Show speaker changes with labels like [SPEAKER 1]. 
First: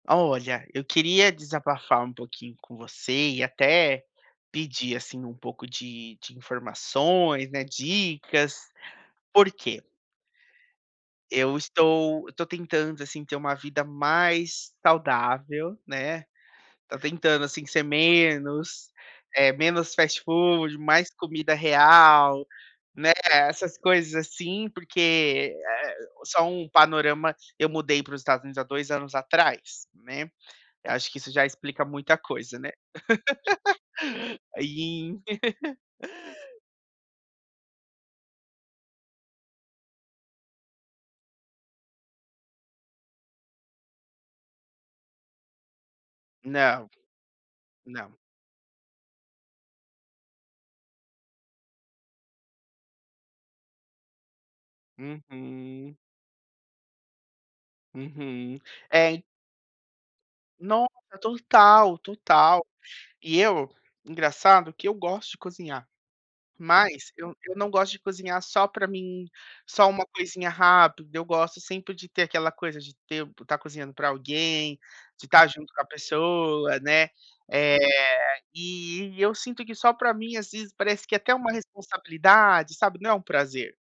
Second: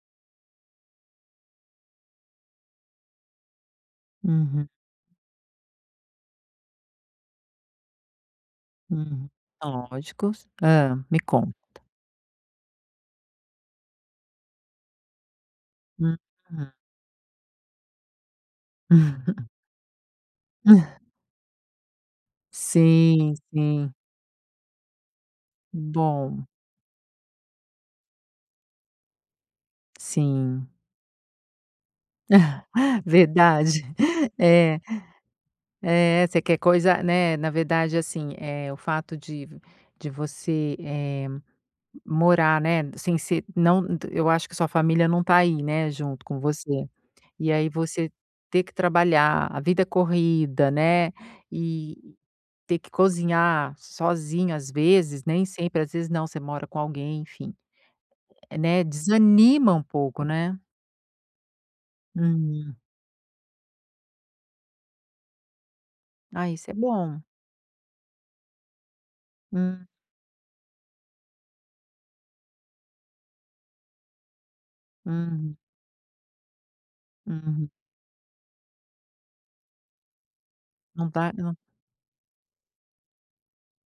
[SPEAKER 1] Olha, eu queria desabafar um pouquinho com você e até
[SPEAKER 2] Uhum.
[SPEAKER 1] pedir, assim, um pouco de de informações, né, dicas,
[SPEAKER 2] Hum,
[SPEAKER 1] por quê?
[SPEAKER 2] lógicos. Hã, me
[SPEAKER 1] Eu
[SPEAKER 2] conta.
[SPEAKER 1] estou eu tô tentando, assim, ter uma vida mais saudável, né.
[SPEAKER 2] Uhum.
[SPEAKER 1] Tô tentando, assim, ser menos eh, menos fast food, mais comida real, né,
[SPEAKER 2] Sim,
[SPEAKER 1] essas
[SPEAKER 2] sim.
[SPEAKER 1] coisas assim. Porque, eh só
[SPEAKER 2] Bom.
[SPEAKER 1] um panorama: eu mudei para os Estados Unidos há 2 anos atrás, né.
[SPEAKER 2] Sim.
[SPEAKER 1] Eu acho que isso já explica muita coisa, né.
[SPEAKER 2] Verdade. É.
[SPEAKER 1] E
[SPEAKER 2] É, você quer coisa né, na verdade assim, eh, o fato de de você, eh, morar, né, sem ser não eu acho que sua família não tá aí, né, junto com você.
[SPEAKER 1] Não.
[SPEAKER 2] E aí, você
[SPEAKER 1] Não.
[SPEAKER 2] ter que trabalhar, a vida corrida, né, e ter que cozinhar sozinho às vezes, nem sempre às
[SPEAKER 1] Uhum.
[SPEAKER 2] vezes não, você mora com alguém, enfim,
[SPEAKER 1] Uhum,
[SPEAKER 2] né,
[SPEAKER 1] é, en
[SPEAKER 2] desanima um pouco, né.
[SPEAKER 1] Nossa, total, total.
[SPEAKER 2] Hum.
[SPEAKER 1] E eu engraçado que eu gosto de cozinhar,
[SPEAKER 2] Ah, isso é
[SPEAKER 1] mas
[SPEAKER 2] bom.
[SPEAKER 1] eu eu não gosto de cozinhar só pra mim,
[SPEAKER 2] Hum.
[SPEAKER 1] só uma coisinha rápida. Eu gosto sempre de ter aquela coisa de ter estar cozinhando pra alguém, de estar
[SPEAKER 2] Hum.
[SPEAKER 1] junto com a pessoa, né.
[SPEAKER 2] Hum.
[SPEAKER 1] Eh, e eu sinto que só pra mim às vezes parece
[SPEAKER 2] Não
[SPEAKER 1] que é
[SPEAKER 2] tá,
[SPEAKER 1] até uma
[SPEAKER 2] não
[SPEAKER 1] responsabilidade, sabe, não é um prazer.